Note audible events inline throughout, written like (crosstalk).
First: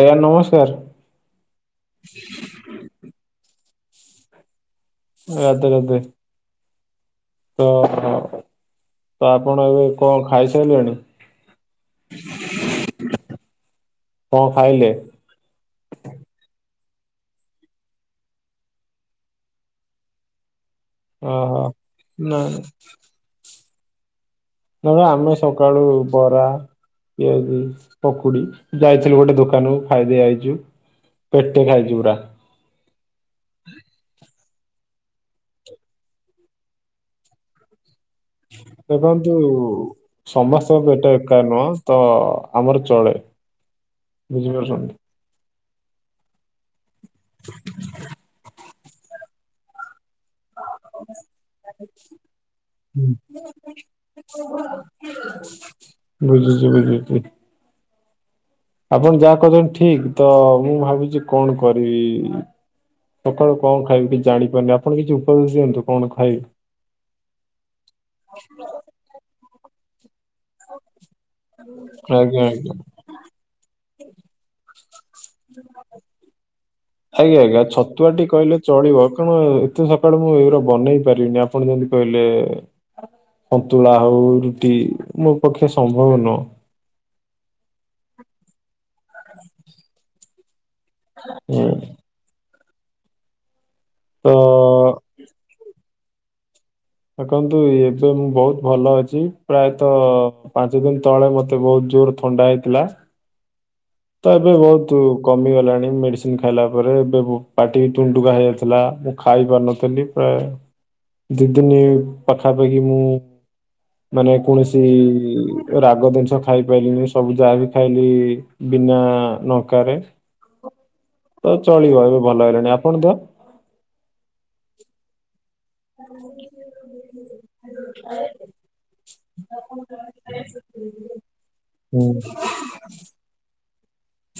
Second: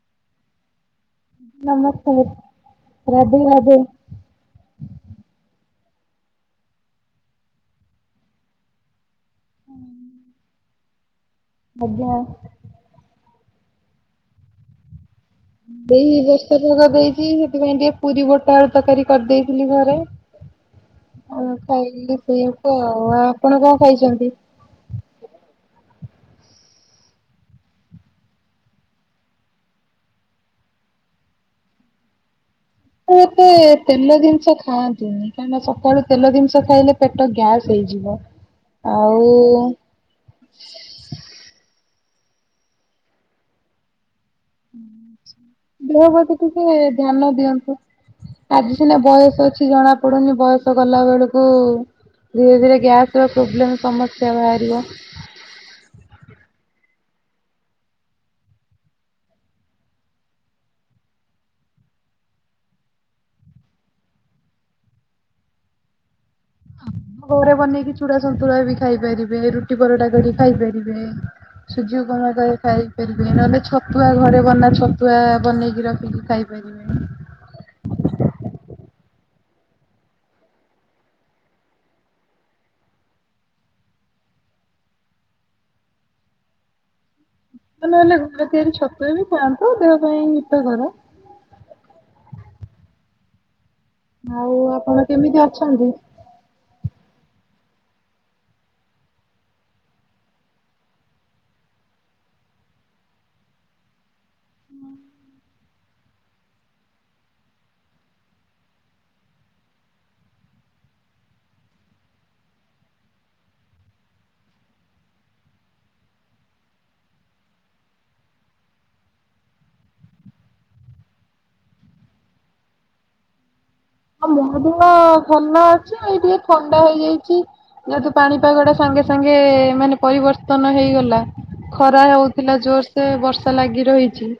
ଆଜ୍ଞା ନମସ୍କାର। ନମସ୍କାର ରାଧେ ରାଧେ। ରଧେ ରାଧେ। ତ ତ ଆପଣ ଏବେ କଣ ଖାଇସାରିଲେଣି? ଆଜ୍ଞା। କଣ ଖାଇଲେ? ଦେଇ ବ୍ୟସ୍ତ ଭାଗ ଦେଇଛି ସେଥିପାଇଁ ଟିକେ ପୁରୀ ବୋଟା ତରକାରୀ କରିଦେଇଥିଲି ଘରେ। ହଁ ଓହୋ ଖାଇ ନା ଶଇଆକୁ ଆଉ ଆଉ ଆପଣ କଣ ଖାଇଛନ୍ତି। ଜଣେ ଆମେ ସକାଳୁ ବରା ପିଆଜି ପକୁଡି ଯାଇଥିଲୁ ଗୋଟେ ଦୋକାନକୁୁ ଖାଇଦେଇ ଆଇଛୁ। ପେଟେ ଖାଇଛି ପୁରା। ମତେ ତେଲ ଜିନିଷ ଖାଆନ୍ତିନି କାହିଁକନା ସକାଳୁ ତେଲ ଜିନିଷ ଖାଇଲେ ପେଟ ଗ୍ୟାସ୍ ହେଇଯିବ। ଆଉ ଦେଖନ୍ତୁ ସମସ୍ତ ପେଟ ଏକା ନୁହଁ। ତ ଆମର ଚଳେ ବୁଝିପାରୁଛନ୍ତି। ଗୃହବତୀ ଟିକେ ଧ୍ୟାନ ଦିଅନ୍ତୁ ଆଜି ସିନା ବୟସ ଅଛି ଜଣା ପଡୁନି ବୟସ। ତୁ ଗଲାବେଳକୁ ଧୀରେ ଧୀରେ ଗ୍ୟାସ ର ପ୍ରୋବ୍ଲେମ ସମସ୍ୟା ବାହାରିବ। ବୁଝିଛି। ହ ଆପଣ ଯାହା କରଛନ୍ତି ଠିକ୍ ତ ମୁଁ ଭାବୁଛି କଣ କରିବି। ସକାଳୁ କଣ ଖାଇବି କିଛି ଜାଣିପାରୁନି ଆପଣ କିଛି ଉପଦେଶ ଦିଅନ୍ତୁ କଣ ଖାଇବି। ଆମ ଘରେ ବନେଇକି ଛୁଡ଼ା ସନ୍ତୁଳା ବି ଖାଇ ପାରିବେ ରୁଟି ପରଟା କରିକି। ଖାଇପାରିବେ ସୁଜି ଉପମା ଆଜ୍ଞା କରିକି ଆଜ୍ଞା ଖାଇପାରିବେ ନହେଲେ ଛତୁଆ ଘରେ ବନା ଛତୁଆ ବନେଇକି ରଖିକି ଖାଇପାରିବେ। ଆଜ୍ଞା ଆଜ୍ଞା ଛତୁଆଟି କହିଲେ ଚଳିବ। କଣ ଏତେ ସକାଳେୁ ମୁଁ ଏଇଗା ବନେଇ ପାରିବିନି ଆପଣ ଯେମିତି କହିଲେ। ସନ୍ତୁଳା ହଉ ରୁଟି ମୋ ପକ୍ଷେ ସମ୍ଭବ ନୁହଁ। ହୀତ ନହେଲେ ଘରେ ତିଆରି ଛତୁ ବି ଖାଆନ୍ତ ଦେହ ପାଇଁ ହୀତ କର। ହୁଁ। ତ ଆଉ ଆପଣ କେମିତି ଅଛନ୍ତି? ଦେଖନ୍ତୁ ଏବେ ମୁଁ ବହୁତ ଭଲ ଅଛି ପ୍ରାୟତଃ ପାଞ୍ଚ ଦିନ ତଳେ ମତେ ବହୁତ ଜୋର ଥଣ୍ଡା ହେଇଥିଲା। ତ ଏବେ ବହୁତ କମିଗଲାଣି ମେଡିସିନ ଖାଇଲା ପରେ ଏବେ ପାଟି ଟୁଣ୍ଟୁକା ହେଇଯାଇଥିଲା। ମୁଁ ଖାଇ ପାରୁନଥିଲି ପ୍ରାୟ ଦି ଦିନ ପାଖାପାଖି ମୁଁ ମାନେ କୌଣସି ରାଗ ଜିନିଷ ଖାଇପାରିଲିନି ସବୁ ଯାହା ବିି ଖାଇଲି ବିନା ନଙ୍କା ରେ ତ ଚଳିବ ଏବେ ଭଲ ହେଇଲାଣି ଆପଣ ଦେଅ? ଆଉ ମହଦିନ ଭଲ ଅଛି ଏଇ ଟିକେ ଥଣ୍ଡା ହେଇଯାଇଛି। ଯହେତୁ ପାଣିପାଗ ଟା ସାଙ୍ଗେ ସାଙ୍ଗେ ମାନେ ପରିବର୍ତ୍ତନ ହେଇଗଲା ଖରା ହୁଁ। ହଉଥିଲା ଜୋର ସେ ବର୍ଷା ଲାଗି ହିଛି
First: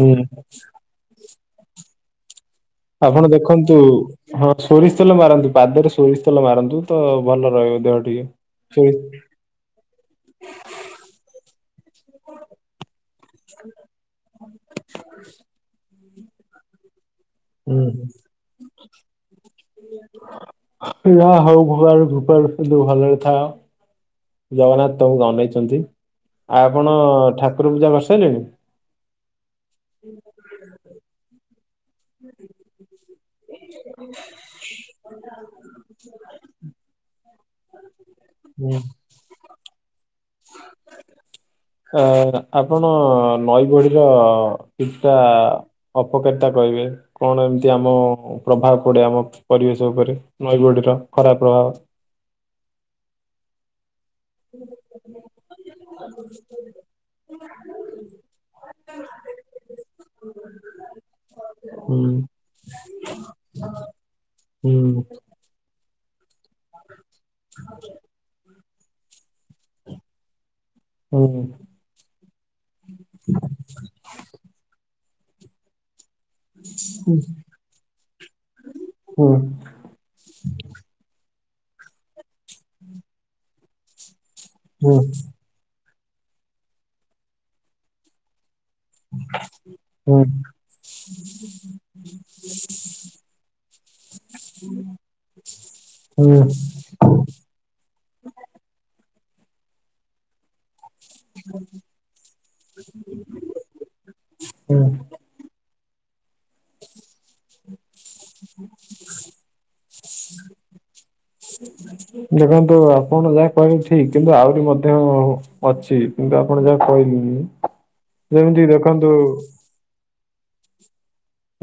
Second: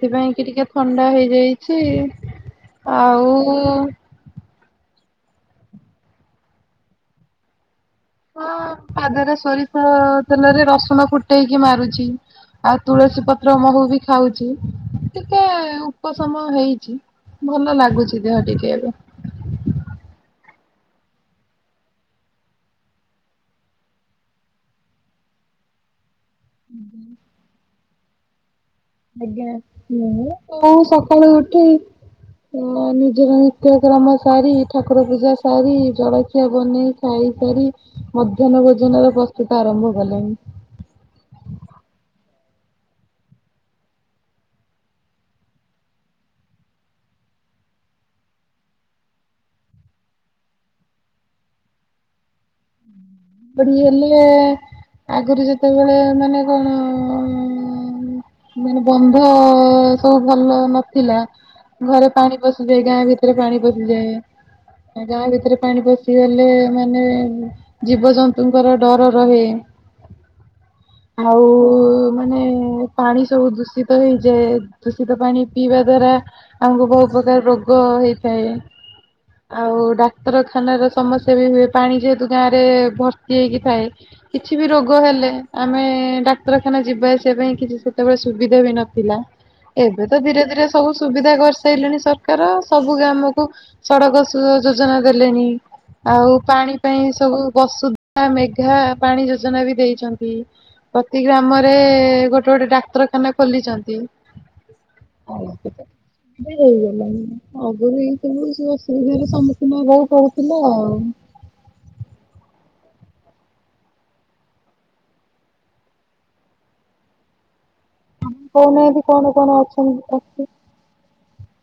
ହୁଁ କି ଟିକେ ଥଣ୍ଡା ହେଇଯାଇଛି। ଆପଣ ଆଉ ଦେଖନ୍ତୁ ହଁ ସୋରିଷ ତେଲ ମାରନ୍ତୁ ପାଦରେ ସୋରିଷ ତେଲ ମାରନ୍ତୁ ତ ଭଲ ରହିବ ଦେହ ହଁ ଟିକେ। ସୋରିଷ ପାଦରେ ସୋରିଷ ତେଲ ତେଲରେ ରେ ରସୁଣ ଫୁଟେଇକି ମାରୁଛି। ଆଉ ତୁଳସୀ ପତ୍ର ମହୁ ବି ଖାଉଛି ଟିକେ ଉପଶମ ହେଇଛି। ଭଲ ଲାଗୁଛି ଦେହ ଟିକେ ଏବେ। ଯା ହଉ ଭଗବାନଙ୍କ କୁପାରୁ ଭଲରେ ଥାଅ। ଜଗନ୍ନାଥ ତମଙ୍କୁ ଅନେଇଛନ୍ତି ଆଉ ଆପଣ ଠାକୁର ପୂଜା କରିସାରିଲେଣି। ଆଜ୍ଞା ମୁୁଁ କଉ ସକାଳୁ ଉଠି ହ ମୋର ନିତ୍ୟକ୍ରମ ସାରି ଠାକୁର ପୂଜା ସାରି ଜଳଖିଆ ବନେଇ ଖାଇସାରି ମଧ୍ୟାହ୍ନ ହୁଁ ଭୋଜନର ପ୍ରସ୍ତୁତ ଆରମ୍ଭ କଲେଣି? ଅ ଆପଣ ନଈ ବଢିର କିଛିଟା ଅପକାରୀ କହିବେ କଣ ଏମିତି ଆମ ପ୍ରଭାବ ପଡେ ଆମ ପରିବେଶ ଉପରେ ନଈ ବଢିର ଖରାପ ପ୍ର ଏ ଆଗରୁ ଯେତେବେଳେ ମାନେ କଣ ମାନେ ବନ୍ଧ ସବୁ ଭଲ ନଥିଲା ହୁଁ ଘରେ ପାଣି ପଶିଯାଏ ଗାଁ ଭିତରେ ପାଣି ପଶିଯାଏ ହୁଁ ଗାଁ ଭିତରେ ପାଣି ପସି ଲେ ମାନେ ଜୀବଜନ୍ତୁଙ୍କର ଡର ରହେ। ହୁଁ ଆଉ ମାନେ ପାଣି ସବୁ ଦୂଷିତ ହେଇଯାଏ। ଦୂଷିତ ପାଣି ପିଇବା ଦ୍ଵାରା ଆମୁକୁ ବହୁ ପକାର ରୋଗ ହେଇଥାଏ ହୁଁ ଆଉ ଡାକ୍ତରଖାନାର ସସ ଥିବି ହୁଏ ପାଣି ଯେହେତୁ ଗାଁରେ ଭର୍ତ୍ତି ହେଇକି ଥାଏ କିଛି ବି ହୁଁ ରୋଗ ହେଲେ ଆମେ ନେ ଡାକ୍ତରଖାନା ଯିବା ଆସିବା ପାଇଁ କିଛି ସେତେବେଳେ ସୁବିଧା ବି ନଥିଲା। ଏବେ ହୁଁ ତ ଧୀରେ ଧୀରେ ସବୁ ସୁବିଧା କରିସାରଲେଣି ସରକାର ସବୁ ଗ୍ରାମକୁ ସଡକ ସ ଯୋଜନା ଦେଲେଣିି ଆଉ ହୁଁ ପାଣି ପାଇଁ ଚେ ସବୁ ବସୁଧା ମେଘା ପାଣି ଯୋଜନା ବି ଦେଇଚନ୍ତି। ପ୍ରତି ଗ୍ରାମରେ ଗୋଟେ ଗୋଟେ ଡାକ୍ତରଖାନା ଖୋଲିଚନ୍ତି। ହୁଁ (unintelligible) ଅଗୁରୁ ଏଇ ସବୁ ଅସୁବିଧାରେ ସମ୍ମୁଖୀନ ହବାକୁ ପଡୁଥିଲା ଆଉ। ଦେଖନ୍ତୁ ଆପଣ ଯାହା କହିଲେ ଠିକ କିନ୍ତୁ ଆହୁରି ମଧ୍ୟ ଅଛି କିନ୍ତୁ ଆପଣ ଯାହା କହି ହୁଁ। କହୁନାହାନ୍ତି କଣ କଣ ଅଛନ୍ତି ଅଛି?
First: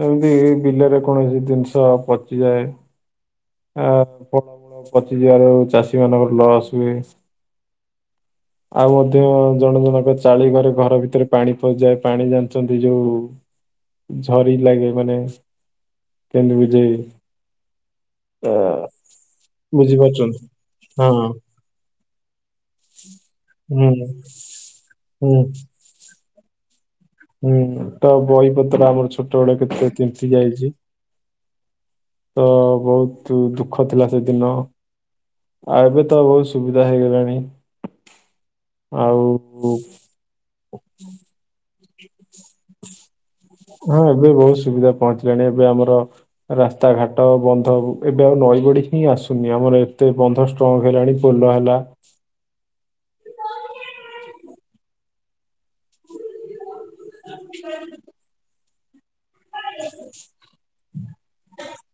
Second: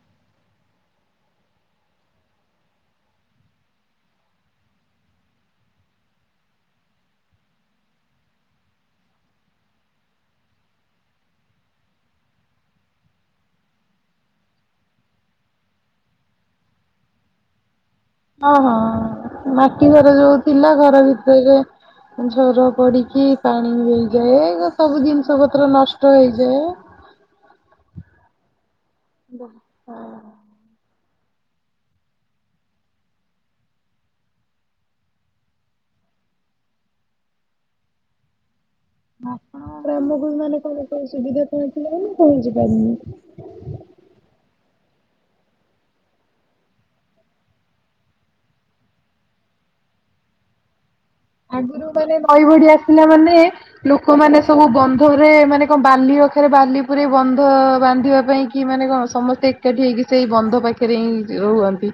ଏମିତି ବିଲରେ କୌଣସି ଜିନିଷ ପଚିଯାଏ। ଆ ଫଳ ମୂଳ ପଚିଯିବାରୁ ଚାଷୀ ମାନଙ୍କର ଲସ୍ ହୁଏ। ଆଉ ମଧ୍ୟ ଜଣ ଜଣକ ଚାଳି ଘରେ ଘର ଭିତରେ ପାଣି ପଶିଯାଏ ପାଣି ଜାଣିଛନ୍ତି ଯୋଉ ଝରି ଲାଗେ ମାନେ କେମିତି ବୁଝେଇବି ହଁ ହଁ ମାଟି ଘର ଯୋଉ ଥିଲା ଘର ହଁ ଭିତରେ ଝର ପଡିକି ପାଣି ହୁଁ ହେଇଯାଏ ଗ ସବୁ ହୁଁ ଜିନିଷ ପତ୍ର ନଷ୍ଟ ହେଇଯାଏ। ହୁଁ ତ ବହିପତ୍ର ଆମର ଛୋଟ ବଡ କେତେ କେମିତି ଯାଇଚି। ତ ବହୁତ ଦୁଃଖ ଥିଲା ସେଦିନ। ଆଉ ଏବେ ତ ବହୁତ ସୁବିଧା ହେଇଗଲାଣି। ଆଉ ଆପଣ ଗ୍ରାମକୁ ମାନେ କଣ କଣ ସୁବିଧା ପହଁଞ୍ଚିଲାନି ନା ପହଞ୍ଚି ପାରୁନି। ହଁ ଏବେ ବହୁତ ସୁବିଧା ପହଞ୍ଚିଲାଣି ଏବେ ଆମର ରାସ୍ତା ଘାଟ ବନ୍ଧ ହଉ ଏବେ ଆଉ ନଈ ବଡି ହିଁ ଆସୁନି ଆମର ଏତେ ବନ୍ଧ ଷ୍ଟ୍ରଙ୍ଗ ହେଲାଣି। ପୋଲ ହେଲା ଆଗରୁ ମାନେ ନଈ ବଢି ପିଲା ମାନେ ଲୋକମାନେ ସବୁ ବନ୍ଧରେ ମାନେ କଣ ବାଲି ଅଖାରେ ବାଲି ପୁରେଇ ବନ୍ଧ ବା ବାନ୍ଧିବା ପାଇଁ କି ମାନେ କଣ ସମସ୍ତେ ଏକାଠି ହେଇକି ସେଇ ବନ୍ଧ ପାଖରେ ହି ରୁହନ୍ତି।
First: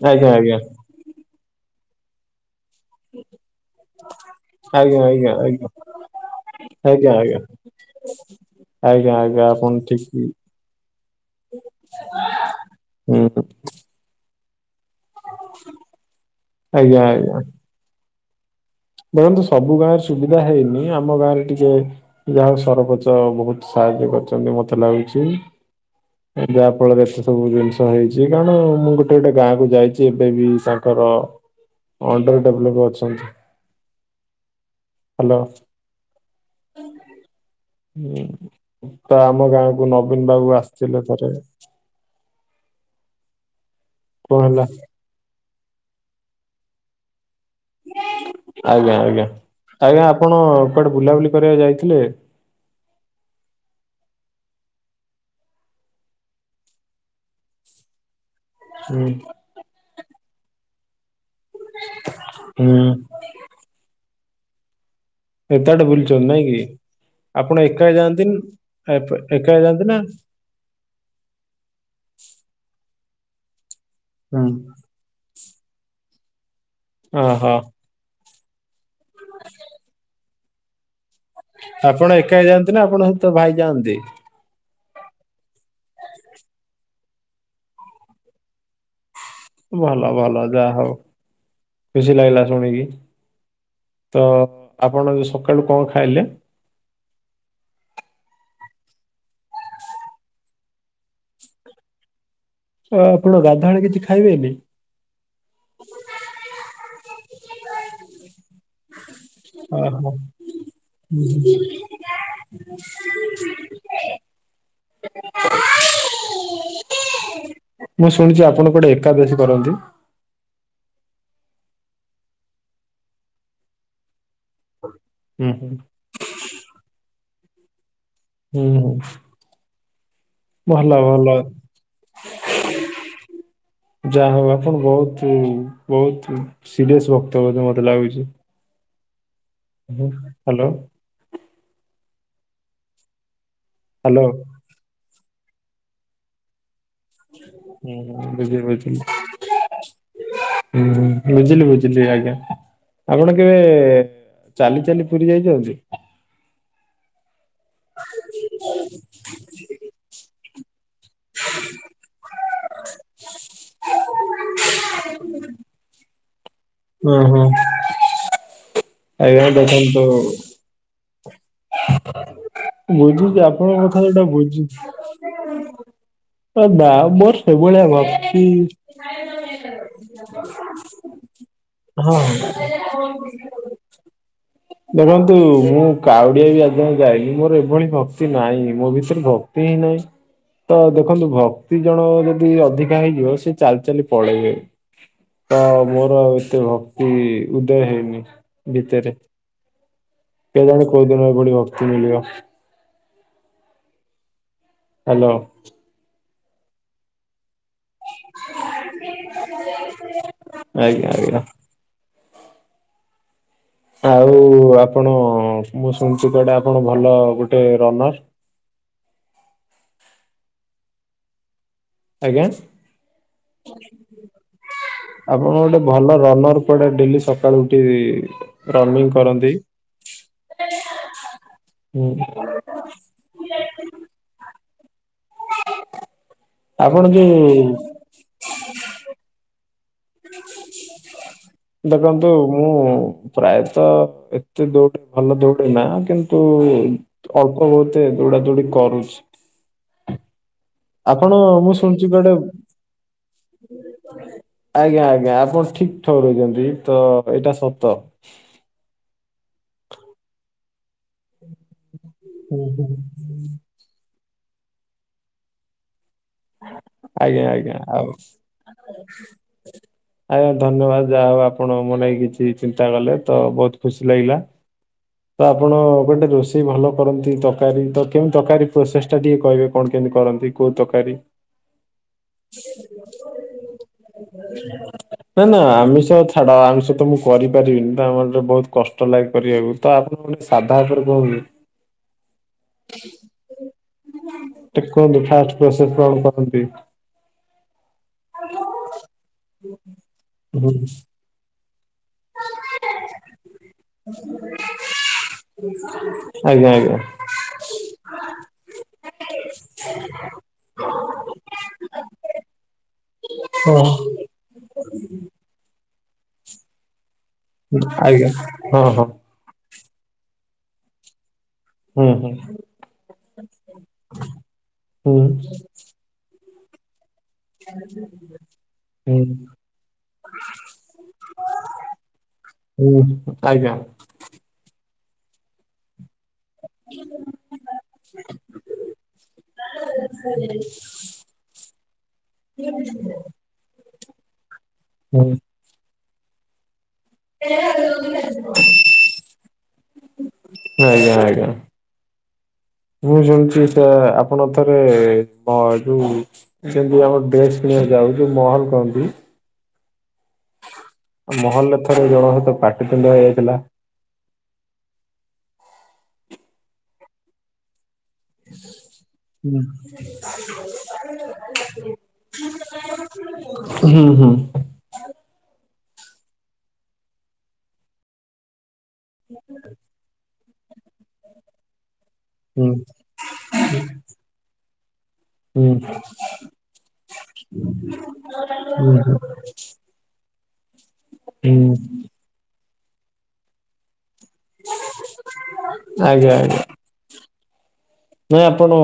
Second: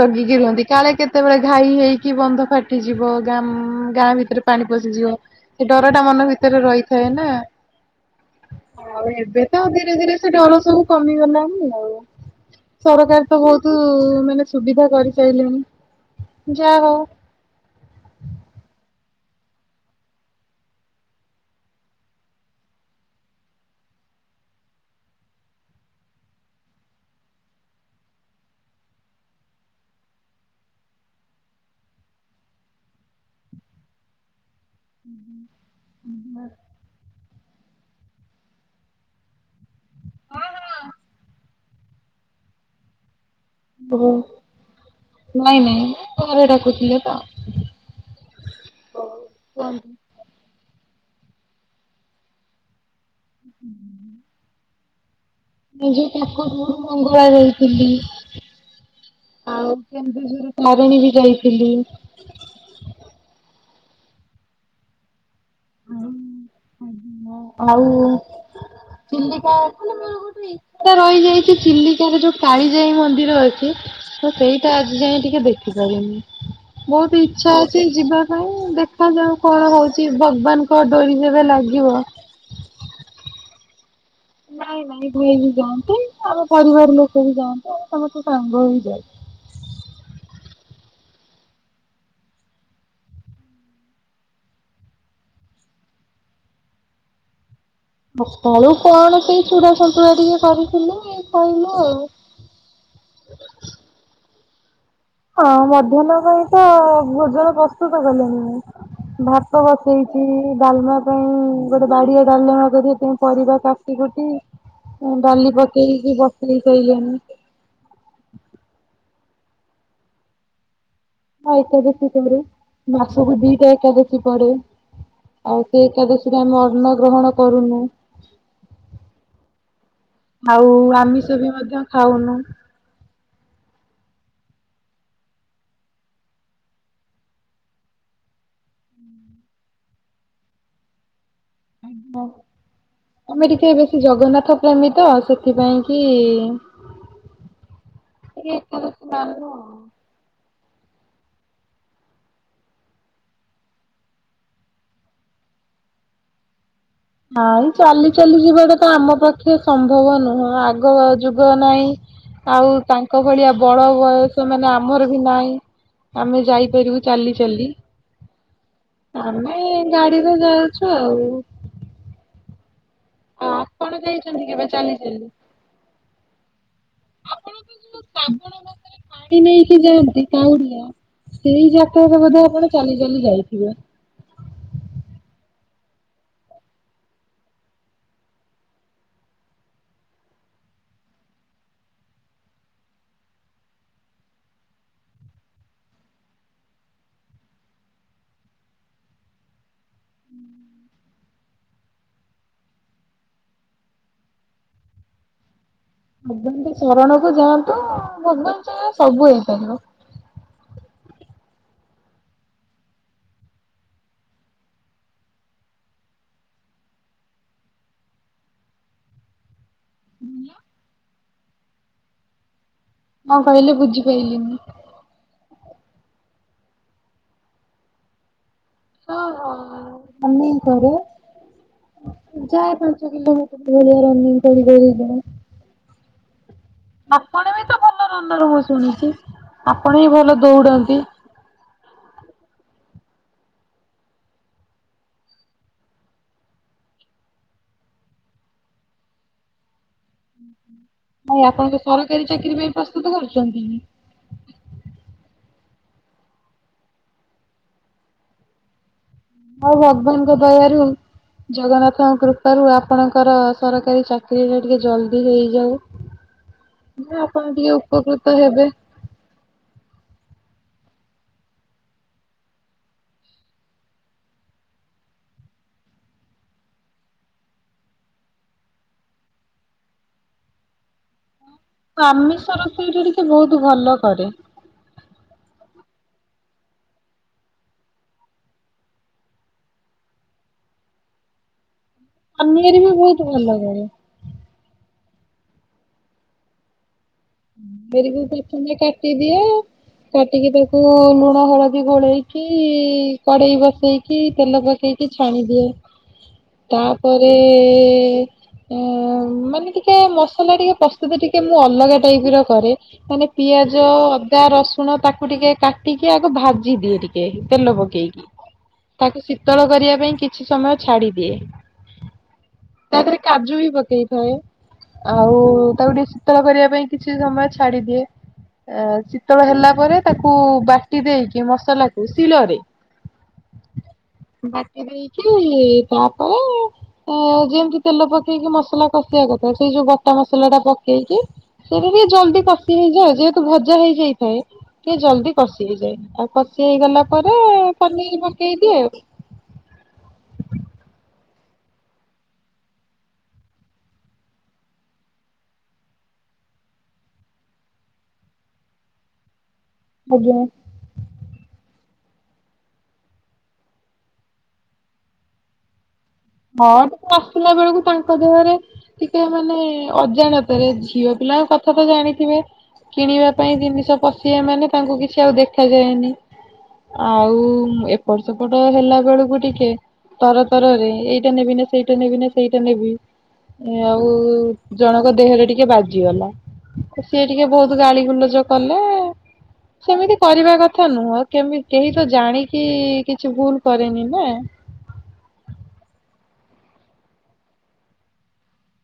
ଜଗିକି ଆଜ୍ଞା ଆଜ୍ଞା ରୁହନ୍ତି କାଳେ କେତେବେଳେ ଘାଇ ହେଇକି ବନ୍ଧ ଫାଟିଯିବ ଗାଁ ଫାଁ ଗାଁ ଭିତରେ ପାଣି ଆଜ୍ଞା ପଶିଯିବ ଆଜ୍ଞା ସେ ଆଜ୍ଞା ଡର ଟା ମନ ଭିତରେ ରହିଥାଏ ଆଜ୍ଞା ନା। ଆଜ୍ଞା ଆଉ ଆଜ୍ଞା ଏବେ ଆଜ୍ଞା ତ ଆପଣ ଧୀରେ ଠିକ ଧୀରେ ସେ ଡର ସବୁ କମିଗଲାଣିି ଆଉ। ହୁଁ ସରକାର ତ ବହୁତୁ ମାନେ ସୁବିଧା କରିସାରିଲେଣିି ଯା ହଉ ଆଜ୍ଞା ଆଜ୍ଞା ଦେଖନ୍ତୁ ସବୁ ଗାଁରେ ସୁବିଧା ହେଇନି ଆମ ଗାଁ ରେ ଟିକେ ଯାହା ସରପଞ୍ଚ ବହୁତ ସା କରିଚନ୍ତି ମତେ ଲାଗୁଚି। ଯାହା ଫଳରେ ଏତେ ସବୁ ଜିନିଷ ହେଇଚି କାରଣ ମୁଁ ଗୋଟେ ଗୋଟେ ଗାଁ କୁ ଯାଇଚି ଏବେ ବି ସାଙ୍ଗ ତ ଅଣ୍ଡର ଡେଭଲପ ଅଛନ୍ତି। ହ୍ୟାଲୋ। (inaudible) ହୁଁ ତ ଆମ ଗାଁକୁ ନବୀନ ବାବୁ ଆସିଥିଲେ ଥରେ। (inaudible) ଓ ଙ୍କ ହେଲା? ନାଇଁ ନାଇଁ ଘରେ ଡାକୁଥିଲେ ତ। ଆଜ୍ଞା ଆଜ୍ଞା କୁହନ୍ତୁ। ଆଜ୍ଞା ଆପଣ କୁଆଡେ ବୁଲାବୁଲି କରିବାକୁ ଯାଇଥିଲେ (inaudible) ମୁ ତାକୁ ଗୁରୁ ମଙ୍ଗଳା ଦେଇଥିଲି। ହୁଁ। କେନ୍ଦୁଝର ତାରିଣୀ ବି ଯାଇଥିଲି। ହୁଁ ଏତେବାଟ ବୁଲିଛନ୍ତି ନାଇଁ କି? ଆପଣ ଆଉ ଏକା ଯାଆନ୍ତି ନା- ଏପ- ଏକା ଚିଲିକା ଯାଆନ୍ତି ମାନେ ନା? ମୋର ଗୋଟେ ଇଛା ରହିଯାଇଛି ଚିଲାକା ରେ ଯୋଉ କାଳିଜାଇ ମନ୍ଦିର ଅଛି ତ ହୁଁ। ସେଇଟା ଆଜି ଯାଇ ଟିକେ ଦେଖିପାରନି। ବହୁତ ଓହୋ ଇଚ୍ଛା ହଛି ଯିବା ପାଇଁ ଦେଖ ଯାଉ କଣ ହଉଛି ଭଗବାନଙ୍କ ଡୋରି ଯେବେ ଲାଗିବ ଆପଣ ଏକା ଯାଆନ୍ତି ନା ଆପଣ ସହିତ ଭାଇ ଯାଆନ୍ତି। ନାଇଁ ନାଇଁ ଭାଇ ବି ଯାଆନ୍ତି ଆମ ପରିବାର ଲୋକ ବି ଯାଆନ୍ତି ଆଉ ସମସ୍ତ ସାଙ୍ଗହେଇକି ଯାଉ। ଭଲ ଭଲ ଯାହା ହଉ ଖୁସି ଲାଗିଲା ଶୁଣିକି। ତ ଆପଣ ସକାଳୁ କଣ ଖାଇଲେ? ସକାଳୁ କଣ ସେ ଚୁରା ସନ୍ତୁରା ଟିକେ କରିଥିଲେ କହିଲୁ ଆଉ। ଆଁ ଆପଣ ଗାଧୁଆଳେ କିଛି ଖାଇବେନି? ହଁ ମଧ୍ୟାହ୍ନ ପାଇଁ ତଭୋଜନ ପ୍ରସ୍ତୁତ କଲେଣିି ମୁଁ। ଭାତ ଓହୋ ବସେଇଛି ଡାଲମା ପାଇଁ ଗୋଟେ ବାଡିଆ ଡାଲମା କରିବା ପାଇଁ ପରିବା କାଟି ଗୋଟି ହୁଁ ଡାଲି ପାକେଇ କି ବଖରି ସାଇଲିଣିି। ମୁଁ ଶୁଣିଛି ଆପଣ ଗୋଟେ ଏକାଦଶୀ କରନ୍ତି। ହଁ ଏକାଦଶୀ କରେ ମାସକୁ ଦିଟା ଏକାଦଶୀ ପଢେ। ହୁଁ ଆଉ ହୁଁ ସେ ଏକାଦଶୀରେ ଆମେ ଅନ୍ନ ଗ୍ରହଣ କରୁନୁ। ହୁଁ ହୁଁ। ଆଉ ଭଲ ଭଲ ଆମିଷ ବି ମଧ୍ୟ ଖାଉନୁ। ଯାହା ହଉ ଆପଣ ବହୁତୁ ବହୁତୁ ସିରିଅସ ଭକ୍ତ ବୋଧେ ମତେ ଲାଗୁଛି। ହ୍ୟାଲୋ। ଆ ହ ଆମେ ଟିକେ ବେଶୀ ହ୍ୟାଲୋ ଜଗନ୍ନାଥ ପ୍ରେମୀ ତ ସେ ସେଥିପାଇଁ କି ହୁଁ ହୁଁ ଟିକେ ବୁଝି ବୁଝିଲି ଏକାଦଶୀ ମାନୁ ଆଉ। । ହୁଁ ବୁଝିଲି ବୁଝିଲି ଆଜ୍ଞା। ଆପଣ କେବେ ଚାଲି ଚାଲି ପୁରୀ ଯାଇଛନ୍ତି? ନାଇ ଚାଲି ଚାଲି ଯିବାଟା ତ ଆମ ପକ୍ଷେ ସମ୍ଭବ ନୁହଁ । ଆଗ ଯୁଗ ନାଇଁ । ଆଉ ତାଙ୍କ ଭଳିଆ ବଳ ବୟସ ମାନେ ଆମର ବି ନାହିଁ। ଆମେ ଯାଇ ଫେରିବୁ ଓ ଚାଲି ହୋ। ଚାଲି ଆଜ୍ଞା ।ଆମେ ଦେଖନ୍ତୁ ଗାଡିରେ ଯାଉଛୁ ଆଉ। ବୁଝୁଛି ଆପଣଙ୍କ ଆପଣ କଥା ସେଇଟା ଯାଇଛନ୍ତି କେବେ ଚାଲି ଚାଲି? ବୁଝୁଛି ନାଁ ମ ସେଇ ଆପଣଙ୍କ ଭଳିଆ ଯୋଉ ଭକ୍ତି ଗାଡି ନେଇକି ଯାଆନ୍ତି କାଉଡିଆ (unintelligible) ସେଇ ହଁ। ଜାଗାରେ ବୋଧେ ଆପଣ ଚାଲି ଚାଲି ଯାଇଥିବେ। ଦେଖନ୍ତୁ ମୁଁ କାଉଡିଆ ବି ଆଜିଯାଏଁ ଯାଇନି। ମୋର ଏଭଳି ଭକ୍ତି ନାହିଁ । ମୋ ଭିତରେ ଭକ୍ତି ତି ନାହିଁ। ତ ଦେଖନ୍ତୁ ଭକ୍ତି ଜଣଙ୍କର ଯଦି ଅଧିକା ହେଇଯିବ ସେ ଚାଲି ଚାଲି ପଳେଇବେ। ତ ମୋର ଏତେ ଭକ୍ତି ଉଦୟ ହେଇନି ଭିତରେ। କେଜାଣି କୋଉଦିନ ବୁଡ଼ି ଭକ୍ତି ମିଳିବ। ହ୍ୟାଲୋ। ଭଗବାନଙ୍କ ଶରଣକୁୁ ଯାଆନ୍ତୁ, ଭଗବାନ ଚାହିଁଲେ ସବୁ ହେଇପାରିବ। ଆଜ୍ଞା ଆଜ୍ଞା। ଆଉ ଆପଣ, ମୁଁ ଶୁଣଛି କୁଆଡେ ଆପଣ ଭଲ ଗୋଟେ ରନର। ଆଜ୍ଞା। କଣ କହିଲେ ବୁଝି ପାଇଲିନି । କଣ ଗୋଟେ ଭଲ ରନର କୁଆଡେ ଡେଲି ସକାଳୁ ଉଠି ରନିଂ ହଁ କରନ୍ତି ହଁ ରନିଙ୍ଗି କରେ। ହୁଁ ଯାଏ ପାଞ୍ଚ କିଲୋମିର ସେଇ ଭଳିଆ ରନୀ ଙ୍ଗି କରି କରି (unintelligible) ଆପଣ ବି ତ ଭଲ ରନର (unintelligible) ବି ଭଲ ଦୌଡନ୍ତି। (inaudible) ପ୍ରାୟତଃ ଏତେ ଦୌଡେ, ଭଲ ଦୌଡେ ନା କିନ୍ତୁ ଅଳ୍ପ ବହୁତ ଦୌଡ଼ା ଦୌଡ଼ି କରୁଛି। ଆପଣ ଭାଇ ମୁଁ ଆପଣଙ୍କୁ ଶୁଣଛି ସରକାରୀ କୁଆଡ଼େ ଚାକିରି ପାଇଁ ପ୍ରସ୍ତୁତ କରୁଛନ୍ତି କି? ଆଜ୍ଞା ଆଜ୍ଞା ଆପଣ (unintelligible) ହୋଉ, ଭଗବାନଙ୍କ ଦୟାରୁ, ଜଗନ୍ନାଥଙ୍କ ହୁଁ କୃପାରୁ ହୁଁ ଆପଣଙ୍କର ସରକାରୀ ଚାକିରି ଚାକିରୀ ଟା ଟିକେ ଜଲ୍ଦି ହେଇଯାଉ। ନା, ଆପଣ ଆଜ୍ଞା ଟିକେ ଆଜ୍ଞା ଆଉ ଉପକୃତ ହେବେ। ଆଜ୍ଞା ଧନ୍ୟବାଦ । ଯାହା ହୋଉ ଆପଣ ମୋ ଲାଗି କିଛି ଚିନ୍ତା କଲେ, ତ ବହୁତ ଖୁସି ଲାଗିଲା। ତ ଆପଣ ଗୋଟେ ରୋଷେଇ ଭଲ କରନ୍ତି ତରକାରୀ ତଥାବି ତରକାରୀ ପ୍ରସେସ ଟା ଟିକେ କାହିବେ କଣ କେମ୍ କରନ୍ତି, କୋଉ ତରକାରୀ? ଆମିଷ ରୋଷେଇଟା ଟିକେ ବହୁତ ଭଲ କରେ। ନା ନାଁ ଆମିଷ। ତ ଛାଡ ଆଇଁଷ ତ ମୁଁ କରିପାରିବିନି ତ ଆମର ତ ବହୁତ କଷ୍ଟ ଲାଗେ କରିବାକୁ ତ ଆପଣ ଗୋଟେ ସାଧା ଆଇଟମ (unintelligible) (unintelligible) ବି ବହୁତ ଭଲ କରେ। ଟିକେ କୁହନ୍ତୁ ଫାଷ୍ଟ ପ୍ରୋଷେସ କଣ କରନ୍ତି? ପରିବା ପ୍ରଥମେ କାଟିଦିଏ। କାଟିକି ହୁଁ, ତାକୁ ଲୁଣ ହଳଦୀ ଗୋଳେଇକି କଡେଇ ବସେଇଲି ତେଲ ପାକେଇକି ଛାଣିଦିଏ। ଆଜ୍ଞା ଆଜ୍ଞା। ତାପରେ ଏଏଏ। ଏ ପିଆଜ, ହଁ ଅଦା, ରସୁଣ ତାକୁ ଟିକେ କାଟିକି ଆଗ ଭାଜି ଦିଏ ଟିକେ। ଏ ତେଲ ପକେଇକି, ଆଜ୍ଞା ହଁ ହଁ ତାକୁ ଶୀତଳ କରିବା ପାଇଁ କିଛି ସମୟ ଛାଡିଦିଏ। ହୁଁ ହୁଁ। ତା ଦେହରେ କାଜୁ ବି ପକେଇଥାଏ। ହୁଁ ଆଉ ତାକୁ ଟିକେ ଶୀତଳ କରିବାକୁ କିଛି ସମୟ ଛାଡ଼ି ଦିଏ। ଏ ହୁଁ। ଶୀତଳ ହେଲା ପରେ ତାକୁ ବାଟି ଦେଇକି ମସଲାକୁ ଶିଳରେ। ହୁଁ (unintelligible) ବାଟି ଦେଇକି ତା (inaudible) ହଁ ଯେମିତି ତେଲ ପକେଇକି ମସଲା କଷିବା କଥା ସେଇ ଯୋଉ ବଟା ମସଲା ଟା ପକେଇକି ସେଇଟା ଟିକେ ଜଲଦି କଷି ହେଇଯାଏ ଯେହେତୁ ଭଜା ହେଇଯାଇଥାଏ ଟିକେ ହୁଁ ଜଲଦି କଷି ହେଇଯାଏ। ଆଉ କଷି ହେଇଗଲା। ପରେ ପନିର ପକେଇ ଦିଏ ଆଜ୍ଞା ଆଜ୍ଞା। (inaudible) ମୁଁ ଶୁଣୁଛି ଆଁ ଆପଣ ଥରେ କଣ ଯୋଉ ଯେମତି ଆମର଼ ଡେ (unintelligible) ଯାଉ ଯେଉ ମହଲ କହନ୍ତିି। ଆଜ୍ଞା ହଁ ମହଲରେ ତ ଜଣକ ସହିତ ପାଟି ତୁଣ୍ଡ ହେଇଥିଲା। ହଁ ତ ଆସିଲା ବେଳକୁ ତା ତା ଦେହରେ ଟିକେ ମାନେ ଅଜାଣତରେ ଝିଅ ପିଲାଙ୍କ କଥା ତ ଜାଣିଥିବେ। କିଣିବା ପାଇଁ ହୁଁ ଜିନିଷ ହୁଁ ହୁଁ ପଶିବେ ମାନେ ତାଙ୍କୁ କିଛି ଆଉ ଦେଖ ଦେଇନି ଆଉ ଏପଟ ସେପଟ ହେଲା ବେଳକୁ ଟିକେ ତର ତରରେ ଏଇଟା ନେବି ନା ସେଇଟା ନେବି ନା ସେଇଟା ହୁଁ ନେବି ଆଉ ଜଣଙ୍କ ଦେହରେ ଟିକେ ହୁଁ ବାଜିଗଲା। ସିଏ ଟିକେ ବହୁତ ଗାଳିଗୁଲଜ କଲେ ହୁଁ ସେମିତି କରିବା କ ଥା ନୁହଁ କେମିତି କେହି ତ ଜାଣିକି କିଛି ଭୁଲ କରେନି। ନା। ଆଜ୍ଞା ଆଜ୍ଞା। ନାଇଁ ଆପଣ